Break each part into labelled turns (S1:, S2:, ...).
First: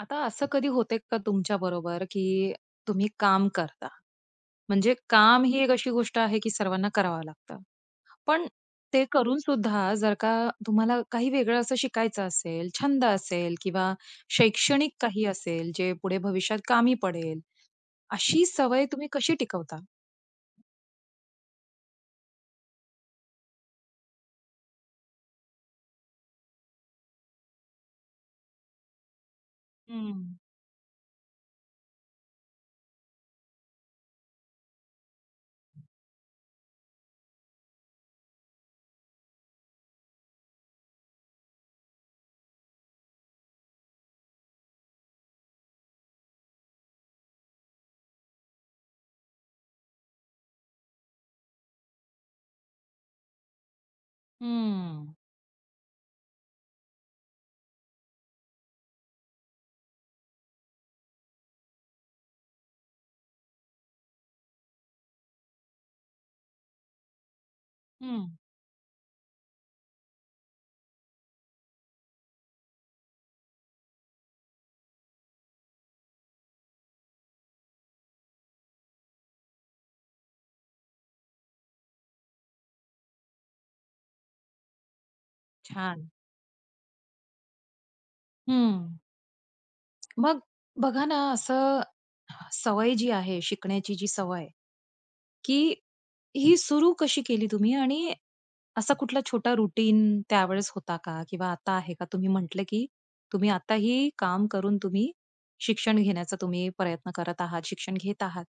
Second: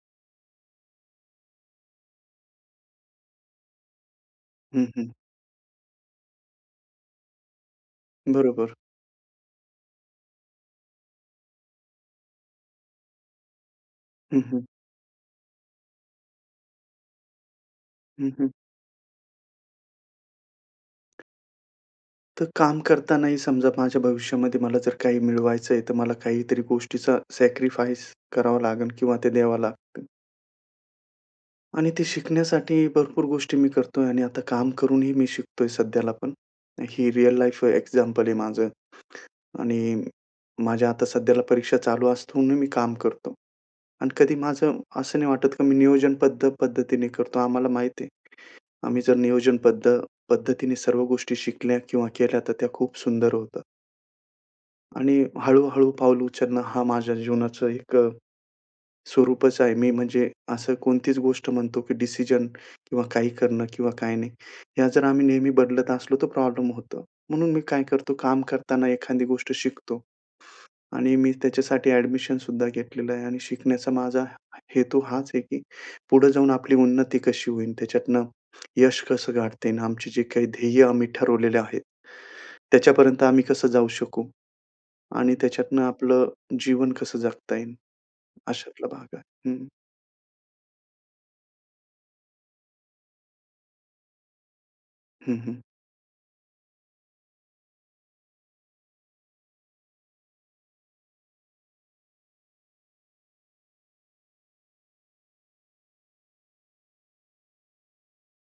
S1: आता असं कधी होतंय का तुमच्याबरोबर? की तुम्ही काम करता,
S2: हं,
S1: म्हणजे
S2: हं.
S1: काम ही एक अशी गोष्ट आहे, की सर्वांना करावं लागतं. पण
S2: बरोबर.
S1: ते करूनसुद्धा जर का तुम्हाला काही वेगळं असं शिकायचं असेल, छंद असेल किंवा
S2: हं, हं.
S1: शैक्षणिक काही असेल जे पुढे भविष्यात कामी पडेल.
S2: हं,
S1: अशी
S2: हं.
S1: सवय तुम्ही कशी टिकवता?
S2: तर काम करतानाही समजा माझ्या भविष्यामध्ये मला जर काही मिळवायचंय. तर मला काहीतरी गोष्टीचं सॅक्रिफाईस करावं लागेल किंवा ते द्यावं लागतं.
S1: हं.
S2: आणि ते शिकण्यासाठी भरपूर गोष्टी मी करतोय. आणि आता काम करूनही मी शिकतोय. सध्याला पण हे रिअल लाईफ एक्झाम्पल आहे माझं. आणि माझ्या आता सध्याला परीक्षा चालू असता, म्हणून मी काम करतो. आणि कधी माझं असं नाही वाटत, की मी नियोजनबद्ध पद्धतीने करतो. आम्हाला माहिती आहे, आम्ही जर नियोजनबद्ध पद्धतीने सर्व गोष्टी शिकल्या किंवा केल्या, तर त्या खूप सुंदर होतात.
S1: हम्म.
S2: आणि हळू-हळू पाऊल उचलणं, हा माझ्या जीवनाचं एक, स्वरूपच आहे. मी म्हणजे असं कोणतीच गोष्ट म्हणतो, की डिसिजन किंवा काही करणं किंवा काय नाही. ह्या जर आम्ही नेहमी बदलत असलो, तर प्रॉब्लेम होतो. म्हणून मी काय करतो
S1: हं.
S2: काम करताना एखादी गोष्ट शिकतो. आणि मी त्याच्यासाठी ॲडमिशन सुद्धा घेतलेलं आहे आणि शिकण्याचा माझा हेतू हाच आहे, की पुढे जाऊन आपली उन्नती कशी होईन, त्याच्यातनं यश कसं गाठता येईन, आमची जी काही ध्येय आम्ही ठरवलेले आहेत. त्याच्यापर्यंत आम्ही कसं जाऊ शकू? आणि त्याच्यातनं
S1: छान.
S2: आपलं जीवन कसं जगता येईन, अशातला
S1: हं.
S2: भाग आहे. हं.
S1: मग अ, बघा ना, असं सवय जी आहे, शिकण्याची जी सवय,
S2: हं, हं.
S1: की ही सुरू कशी केली तुम्ही? आणि असा कुठला छोटा रुटीन त्यावेळेस होता का? किंवा आता आहे का? तुम्ही म्हटलं, की तुम्ही आताही काम करून, तुम्ही शिक्षण घेण्याचा तुम्ही प्रयत्न करत आहात, शिक्षण घेत आहात.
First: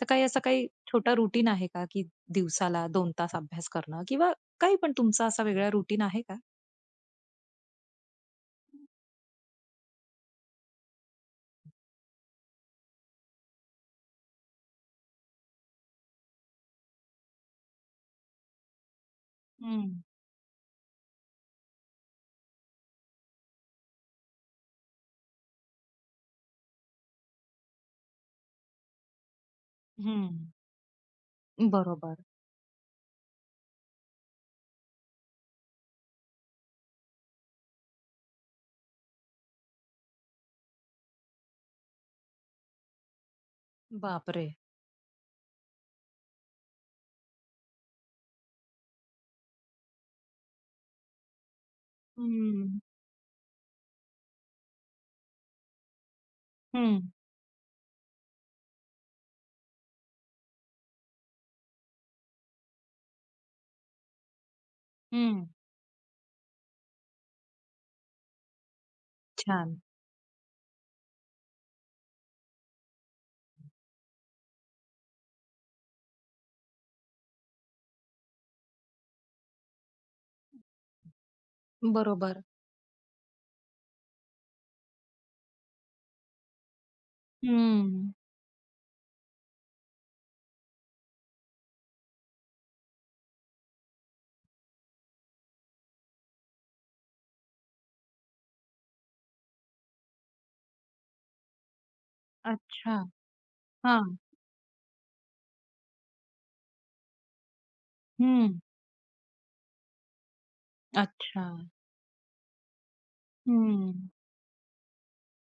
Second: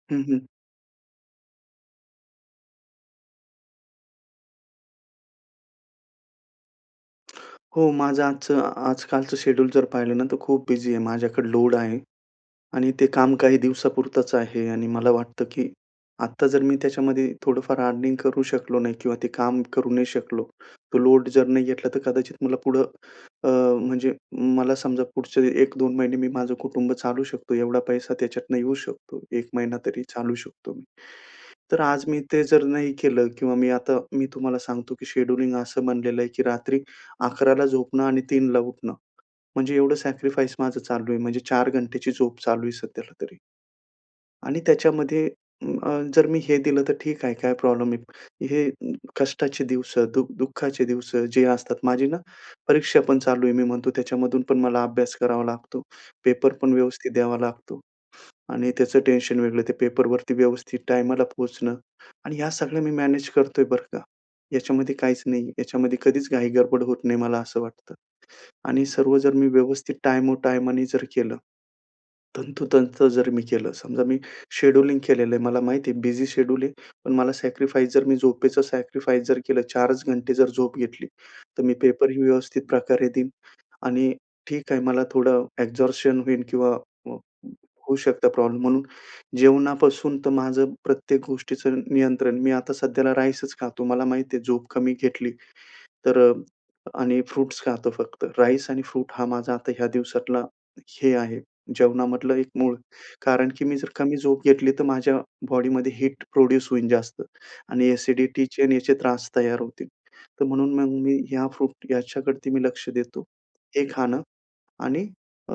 S1: तर काही
S2: हं,
S1: असा
S2: हं.
S1: काही छोटा रुटीन आहे का? की दिवसाला 2 तास अभ्यास करणं किंवा काही पण तुमचा असा वेगळा रुटीन आहे का?
S2: हो, माझं आजचं आजकालचं शेड्यूल जर पाहिलं ना, तर खूप बिझी आहे. माझ्याकडे लोड आहे. आणि ते काम काही दिवसापुरतंच आहे. आणि मला वाटतं की आता जर मी त्याच्यामध्ये थोडंफार अर्निंग करू शकलो नाही किंवा ते काम करू
S1: हं.
S2: नाही शकलो, तो लोड जर नाही घेतला, तर कदाचित मला पुढं अ, म्हणजे मला समजा पुढचे 1-2 महिने मी माझं कुटुंब चालू शकतो एवढा पैसा त्याच्यातनं येऊ शकतो. 1 महिना तरी चालवू
S1: हं.
S2: शकतो मी. तर आज
S1: बरोबर.
S2: मी ते जर नाही केलं किंवा मी आता मी तुम्हाला सांगतो की शेड्यूलिंग असं बनलेलं आहे की रात्री 11:00 ला झोपणं आणि 3:00 ला उठणं. म्हणजे एवढं सॅक्रिफाईस माझं चालू आहे. म्हणजे 4 घंटेची झोप चालू आहे सध्याला तरी.
S1: बापरे!
S2: आणि त्याच्यामध्ये अ, जर मी हे दिलं तर ठीक आहे, काय प्रॉब्लेम नाही. हे कष्टाचे दिवसं, दु दुःखाचे दिवसं जे असतात माझी ना,
S1: हम्म.
S2: परीक्षा पण चालू आहे मी म्हणतो त्याच्यामधून पण मला अभ्यास करावा लागतो. पेपर पण
S1: हं.
S2: व्यवस्थित द्यावा लागतो. आणि त्याचं टेन्शन वेगळं. ते पेपरवरती व्यवस्थित टायमाला पोहोचणं. आणि ह्या सगळ्या मी मॅनेज करतोय बरं का. याच्यामध्ये काहीच नाही.
S1: हं.
S2: याच्यामध्ये कधीच घाई गडबड होत नाही, मला असं वाटतं. आणि सर्व जर मी
S1: छान.
S2: व्यवस्थित टाईमो टाईमानी जर केलं, तंतोतंत जर मी केलं. समजा मी शेड्यूलिंग केलेलं आहे, मला माहिती आहे बिझी शेड्यूल आहे पण मला सॅक्रिफाईस जर मी झोपेचं सॅक्रिफाईस जर केलं, 4 च घंटे जर झोप घेतली तर मी पेपर ही
S1: बरोबर.
S2: व्यवस्थित प्रकारे देईन आणि ठीक आहे, मला थोडं एक्झर्शन होईल किंवा अ, होऊ
S1: हम्म.
S2: शकता प्रॉब्लेम. म्हणून जेवणापासून तर माझं प्रत्येक गोष्टीचं नियंत्रण, मी आता सध्याला राईसच खातो. मला माहिती आहे झोप कमी घेतली, तर अ, आणि फ्रुट्स खातो. फक्त राईस आणि फ्रूट हा माझा आता ह्या दिवसातला, हे आहे जेवणामधलं एक मूळ.
S1: अच्छा.
S2: कारण की मी जर
S1: हां.
S2: कमी झोप घेतली तर माझ्या बॉडीमध्ये हीट प्रोड्यूस होईल जास्त आणि
S1: हं.
S2: ॲसिडिटीचे आणि याचे त्रास तयार होतील. तर म्हणून मग मी ह्या
S1: अच्छा.
S2: फ्रूट याच्याकडती मी लक्ष देतो. हे
S1: हम्म.
S2: खाणं आणि अ,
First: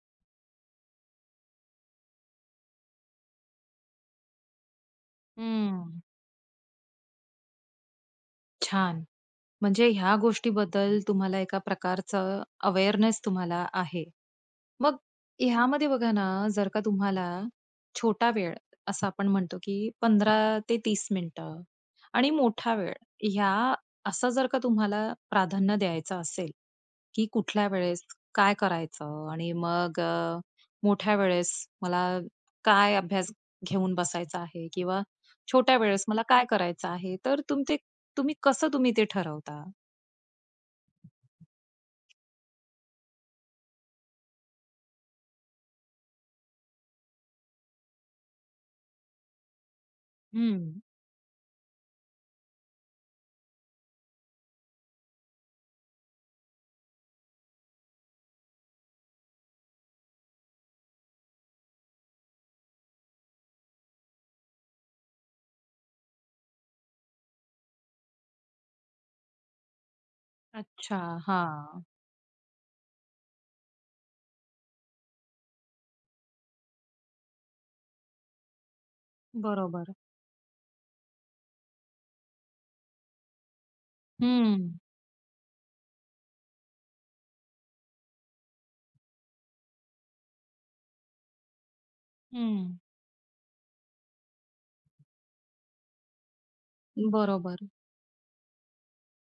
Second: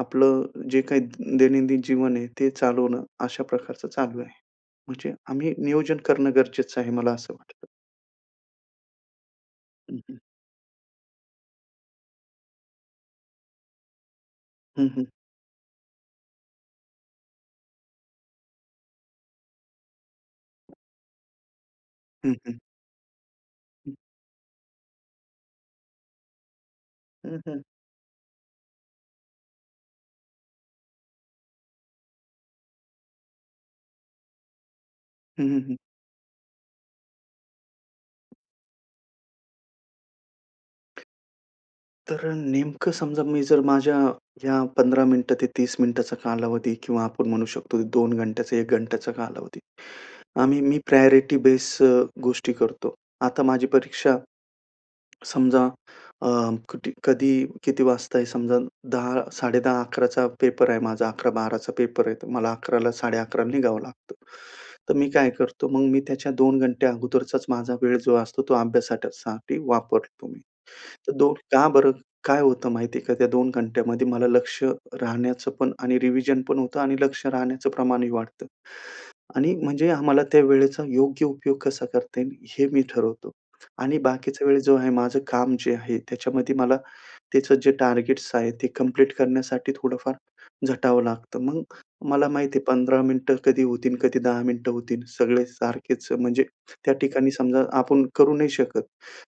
S2: आपलं जे काही दैनंदिन जीवन आहे, ते चालवणं अशा प्रकारचं चालू आहे. म्हणजे आम्ही नियोजन
S1: हं.
S2: करणं गरजेचं आहे मला असं वाटतं.
S1: छान. म्हणजे
S2: हं,
S1: ह्या
S2: हं.
S1: गोष्टीबद्दल तुम्हाला एका प्रकारचं अवेअरनेस तुम्हाला आहे.
S2: हं,
S1: मग
S2: हं.
S1: ह्यामध्ये बघा ना, जर का तुम्हाला छोटा वेळ असं आपण म्हणतो, की 15 ते 30 मिनिटं आणि
S2: हं, हं.
S1: मोठा वेळ ह्या
S2: हं.
S1: असं जर का तुम्हाला प्राधान्य द्यायचं असेल, की
S2: हं, हं.
S1: कुठल्या वेळेस काय करायचं? आणि मग मोठ्या वेळेस मला काय अभ्यास घेऊन बसायचा आहे किंवा
S2: हं, हं.
S1: छोट्या वेळेस मला काय करायचं आहे, तर तुम ते तुम्ही, कसं तुम्ही ते ठरवता?
S2: तर नेमकं समजा मी जर माझ्या या 15 मिनिटं ते 30 मिनिटांचा कालावधी किंवा आपण म्हणू शकतो 2 घंटे, 1 घंट्याचा कालावधी आम्ही
S1: हं.
S2: मी प्रायोरिटी बेस अ, गोष्टी करतो. आता माझी परीक्षा समजा अ, कटी कधी, किती वाजता आहे समजा 10, 10:30, 11 पेपर आहे माझा 11-12 पेपर आहे मला 11 ला 11:30 ला निघावं लागतं. तर मी काय करतो मग मी त्याच्या 2 घंटे अगोदरचा माझा वेळ जो असतो तो अभ्यासासाठी वापरतो मी.
S1: अच्छा,
S2: तर 2, का
S1: हां.
S2: बरं काय होतं माहिती आहे का? त्या 2 घंट्यामध्ये मला लक्ष राहण्याचं पण आणि रिव्हिजन पण होतं आणि लक्ष राहण्याचं प्रमाणही वाढतं. आणि म्हणजे
S1: बरोबर.
S2: आम्हाला त्या वेळेचा योग्य उपयोग कसा करते हे मी ठरवतो. आणि बाकीचा वेळ
S1: हं.
S2: जो आहे, माझं काम जे आहे त्याच्यामध्ये मला, त्याचं जे टार्गेट्स आहेत ते कंप्लीट करण्यासाठी थोडंफार झटावं लागतं. मग मला माहिती आहे
S1: हं.
S2: 15 मिनिटं कधी होतील कधी 10 मिनिटं होतील सगळे सारखेच. अ, म्हणजे त्या ठिकाणी समजा
S1: बरोबर.
S2: आपण करू नाही शकत,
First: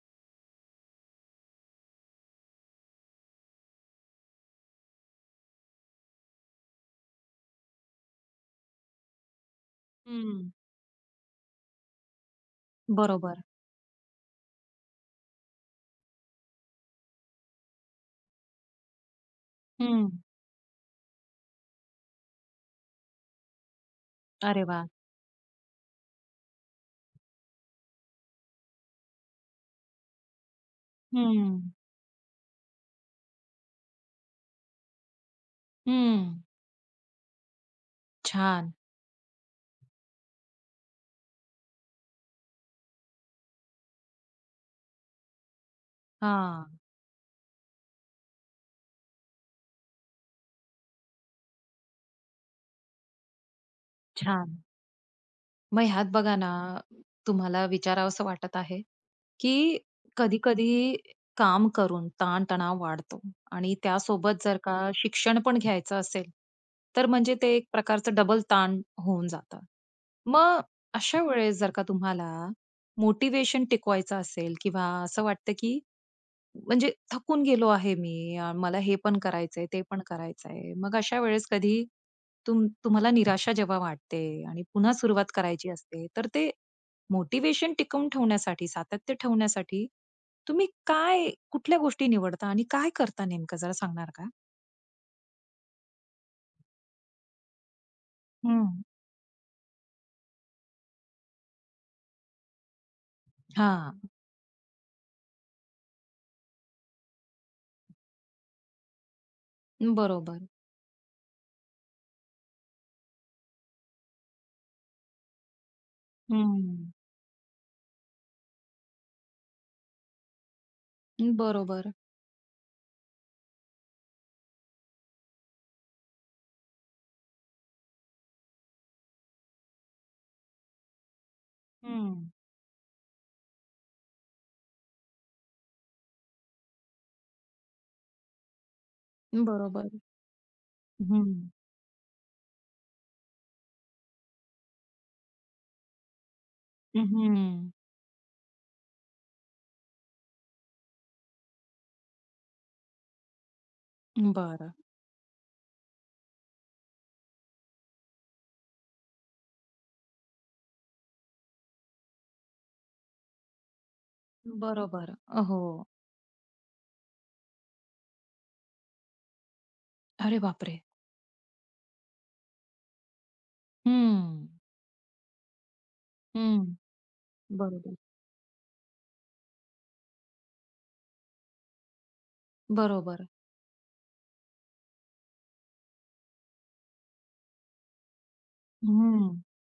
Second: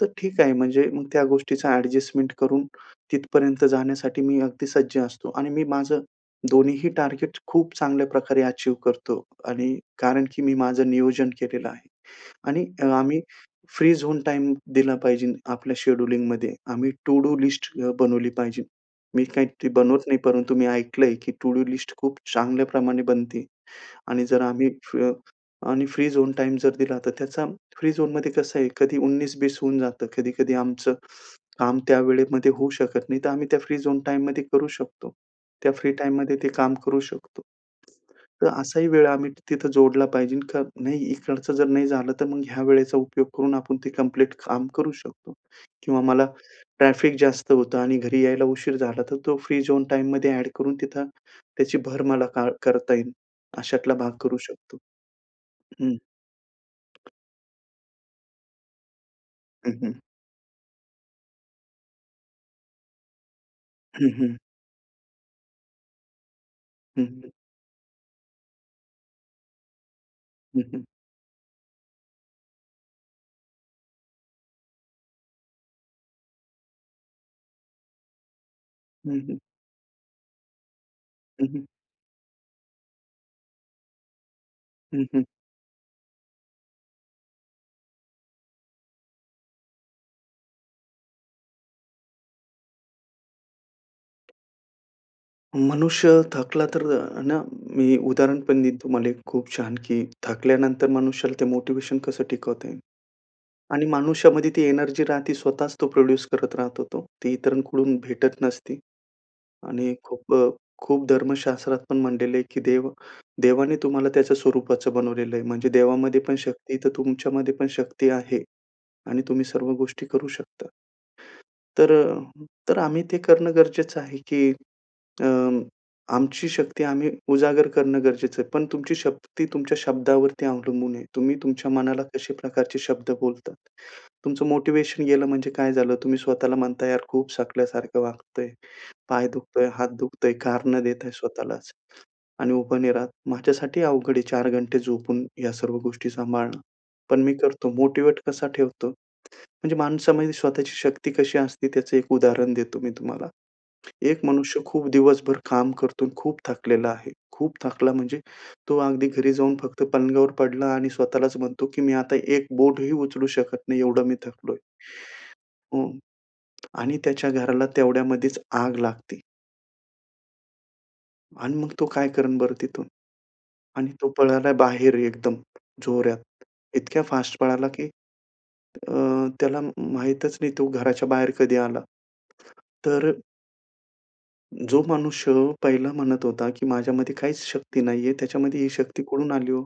S2: तर ठीक आहे म्हणजे मग त्या गोष्टीचा एडजस्टमेंट करून तिथपर्यंत जाण्यासाठी मी अगदी सज्ज असतो आणि मी माझं दोन्हीही टार्गेट खूप चांगल्या प्रकारे अचीव्ह करतो. आणि कारण की
S1: हं.
S2: मी माझं नियोजन केलेलं आहे. आणि आम्ही
S1: बरोबर.
S2: फ्री झोन टाईम दिला पाहिजे आपल्या शेड्यूलिंगमध्ये आम्ही टू डू लिस्ट बनवली पाहिजे. मी काही बनवत नाही
S1: हं.
S2: परंतु मी ऐकलंय, की टू डू लिस्ट खूप चांगल्या प्रमाणे बनते आणि जर प
S1: अरे
S2: आम्ही,
S1: वाह!
S2: आम्ही फ्री झोन टाईम जर दिला तर त्याचा फ्री झोनमध्ये कसं आहे कधी उन्नीस बीस होऊन जातं. कधी, कधी आमचं
S1: हं.
S2: काम त्या वेळेमध्ये होऊ शकत नाही तर आम्ही त्या फ्री झोन टाईममध्ये करू शकतो. त्या फ्री टाईममध्ये
S1: हं.
S2: ते काम करू शकतो. तर
S1: छान.
S2: असाही वेळ आम्ही तिथं जोडला पाहिजे का नाही इकडचं जर नाही झालं तर मग ह्या वेळेचा उपयोग करून आपण ते कंप्लीट काम करू शकतो. किंवा मला
S1: हां.
S2: ट्रॅफिक जास्त होतं आणि घरी यायला उशीर झाला तर तो फ्री झोन टाईममध्ये एड करून तिथं, त्याची भर मला करता येईल अशातला भाग करू
S1: छान.
S2: शकतो
S1: मग
S2: हं.
S1: ह्यात बघा ना, तुम्हाला विचारावसं वाटत आहे
S2: हं,
S1: की
S2: हं.
S1: कधी-कधी काम करून ताण-तणाव वाढतो आणि
S2: हं, हं.
S1: त्यासोबत जर का शिक्षण पण घ्यायचं असेल,
S2: हं,
S1: तर
S2: हं.
S1: म्हणजे ते एक प्रकारचं डबल ताण होऊन जातं.
S2: हं,
S1: मग
S2: हं.
S1: अशा वेळेस जर का तुम्हाला मोटिव्हेशन टिकवायचं असेल किंवा असं वाटतं, की म्हणजे थकून गेलो आहे मी, मला हे पण
S2: हं, हं.
S1: करायचंय, ते पण करायचंय. मग अशा
S2: हं,
S1: वेळेस
S2: हं.
S1: कधी तुम तुम्हाला निराशा जेव्हा वाटते आणि पुन्हा
S2: हं, हं.
S1: सुरुवात करायची असते, तर ते मोटिव्हेशन टिकवून ठेवण्यासाठी, सातत्य ठेवण्यासाठी तुम्ही काय, कुठल्या गोष्टी निवडता आणि काय करता नेमकं जरा सांगणार का?
S2: मनुष्य थकला तर ना, मी उदाहरण पण देईन
S1: हं.
S2: तुम्हाला खूप छान, की थकल्यानंतर मनुष्याला ते मोटिव्हेशन कसं टिकवता येईल? आणि
S1: हां.
S2: मानुष्यामध्ये ती एनर्जी राहती स्वतःच तो प्रोड्यूस करत राहतो तो. ती इतरांकडून भेटत नसती आणि खूप
S1: बरोबर.
S2: अ, खूप धर्मशास्त्रात पण म्हटलेलं आहे, की देव देवाने तुम्हाला त्याच्या स्वरूपाचं बनवलेलं आहे. म्हणजे देवामध्ये पण शक्ती तर
S1: हं.
S2: तुमच्यामध्ये पण शक्ती आहे आणि तुम्ही सर्व गोष्टी करू शकता. तर
S1: बरोबर.
S2: अ, तर आम्ही ते करणं गरजेचं आहे, की अ, आमची शक्ती आम्ही उजागर करणं गरजेचं आहे. पण तुमची शक्ती तुमच्या शब्दावरती अवलंन आहे. तुम्ही तुमच्या मनाला
S1: हं.
S2: कशा प्रकारचे शब्द बोलतात. तुमचं मोटिव्हेशन गेलं म्हणजे काय झालं, तुम्ही स्वतःला म्हणताय यार खूप थकल्यासारखं वाटतंय, पाय दुखतोय, हात
S1: बरोबर,
S2: दुखतय, कारण देताय
S1: हं.
S2: स्वतःलाच आणि उभा नाही राहत. माझ्यासाठीही अवघड आहे 4 घंटे झोपून या सर्व गोष्टी सांभाळणं
S1: हं,
S2: पण मी करतो
S1: हं.
S2: मोटिव्हेट कसा ठेवतो. म्हणजे माणसामध्ये स्वतःची शक्ती कशी असते, त्याचं एक उदाहरण देतो मी तुम्हाला. एक मनुष्य
S1: बरं.
S2: खूप दिवसभर काम करतो आणि खूप थकलेला आहे. खूप थकला म्हणजे तो अगदी घरी जाऊन, फक्त पलंगावर पडला आणि स्वतःलाच म्हणतो, की "मी आता एक बोटही उचलू शकत नाही एवढं मी थकलोय."
S1: बरोबर, हो.
S2: हं आणि त्याच्या घराला तेवढ्यामध्येच आग लागते.
S1: अरे बापरे!
S2: आणि मग तो काय करेन बरं तिथून? आणि तो
S1: हं.
S2: पळाला बाहेर एकदम जोरात
S1: हं.
S2: इतक्या फास्ट पळाला, की
S1: बरोबर.
S2: अ, त्याला म माहितच नाही तो घराच्या बाहेर कधी आला. तर
S1: बरोबर.
S2: जो मनुष्य पहिला म्हणत होता, की माझ्यामध्ये काहीच शक्ती नाहीये त्याच्यामध्ये ही शक्ती कुठून
S1: हं.
S2: आली हो?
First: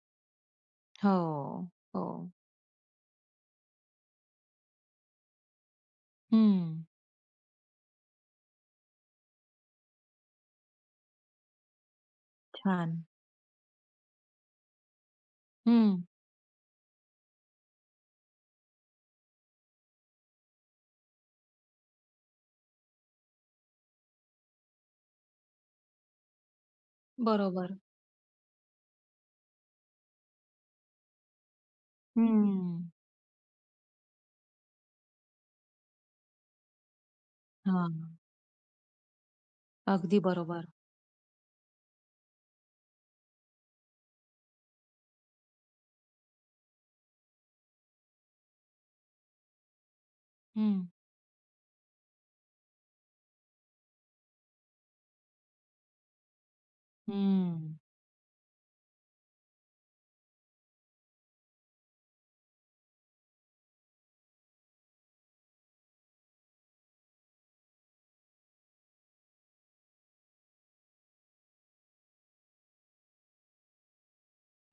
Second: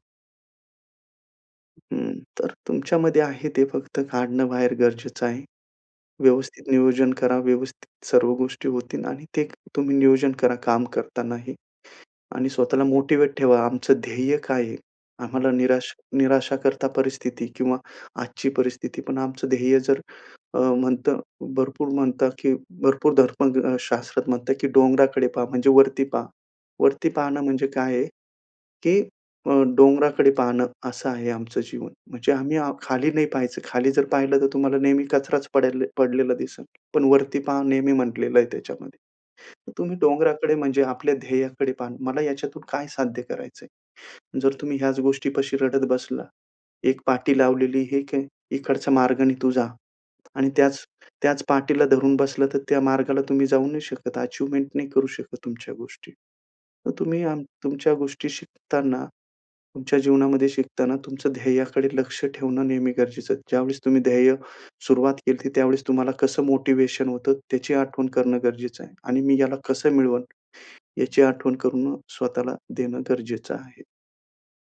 S1: हो.
S2: हं,
S1: हो.
S2: तर तुमच्यामध्ये आहे ते फक्त काढणं बाहेर गरजेचं आहे. व्यवस्थित
S1: हं.
S2: नियोजन करा व्यवस्थित सर्व गोष्टी होतील आणि ते तुम्ही नियोजन करा काम करतांनाही आणि स्वतःला
S1: छान.
S2: मोटिव्हेट ठेवा आमचं ध्येय काय आहे? आम्हाला निराश
S1: हं.
S2: निराशाकरता परिस्थिती किंवा आजची परिस्थिती पण आमचं ध्येय जर अ, म्हणतं भरपूर म्हणतं, की भरपूर धर्मशास्त्रात म्हणतात, की डोंगराकडे पहा म्हणजे वरती पहा वरती पाहणं म्हणजे
S1: बरोबर.
S2: काय आहे? की अ, डोंगराकडे पाहणं असं आहे आमचं जीवन.
S1: हं,
S2: म्हणजे
S1: हं,
S2: आम्ही
S1: हं.
S2: खाली नाही पाहायचं खाली जर पाहिलं तर तुम्हाला नेहमी कचराच पड पडलेला दिसेल. पण वरती पहा नेहमी
S1: हां.
S2: म्हटलेलं आहे त्याच्यामध्ये. तर तुम्ही
S1: अगदी
S2: डोंगराकडे
S1: बरोबर.
S2: म्हणजे आपल्या ध्येयाकडे पहा. मला ह्याच्यातून काय साध्य करायचंय? जर तुम्ही ह्याच गोष्टीपाशी रडत बसला. एक पाटी लावलेली एक आहे, इकडचा मार्गाने तू जा आणि त्याच
S1: हं.
S2: त्याच पाटीला धरून बसला तर त्या मार्गाला तुम्ही जाऊ नाही शकत अचिव्हमेंट नाही करू शकत तुमच्या गोष्टी. तर तुम्ही आम
S1: हं.
S2: तुमच्या गोष्टी शिकताना तुमच्या जीवनामध्ये शिकताना तुमचं ध्येयाकडे लक्ष ठेवणं नेहमी गरजेचं आहे. ज्यावेळेस तुम्ही ध्येय सुरुवात केली होती, त्यावेळेस तुम्हाला कसं मोटिव्हेशन होतं त्याची आठवण करणं गरजेचं आहे. आणि मी ह्याला कसं मिळवन याची आठवण करण स्वतःला देणं गरजेचं आहे.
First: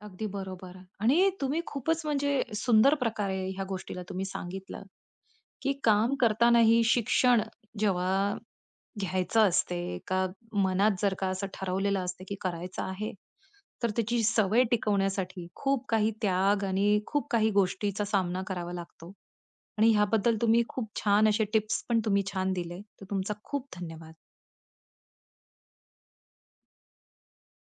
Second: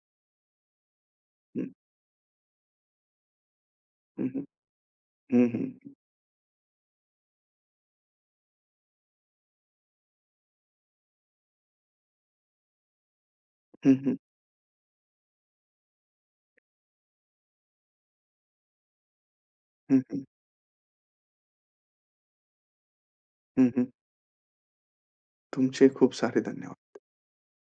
S1: अगदी बरोबर आणि तुम्ही
S2: हं.
S1: खूपच म्हणजे सुंदर प्रकारे ह्या गोष्टीला तुम्ही
S2: हं, हं.
S1: सांगितलं,
S2: हं, हं,
S1: की
S2: हं.
S1: काम करतानाही शिक्षण जेव्हा घ्यायचं असते, का मनात जर का असं ठरवलेलं असते, की करायचं आहे, तर
S2: हं, हं.
S1: त्याची सवय टिकवण्यासाठी खूप काही त्याग आणि खूप काही गोष्टीचा सामना करावा लागतो. आणि
S2: हं, हं.
S1: ह्याबद्दल तुम्ही खूप छान असे टिप्स पण तुम्ही छान दिले तर तुमचा खूप
S2: हं, हं.
S1: धन्यवाद.
S2: तुमचे खूप सारे धन्यवाद.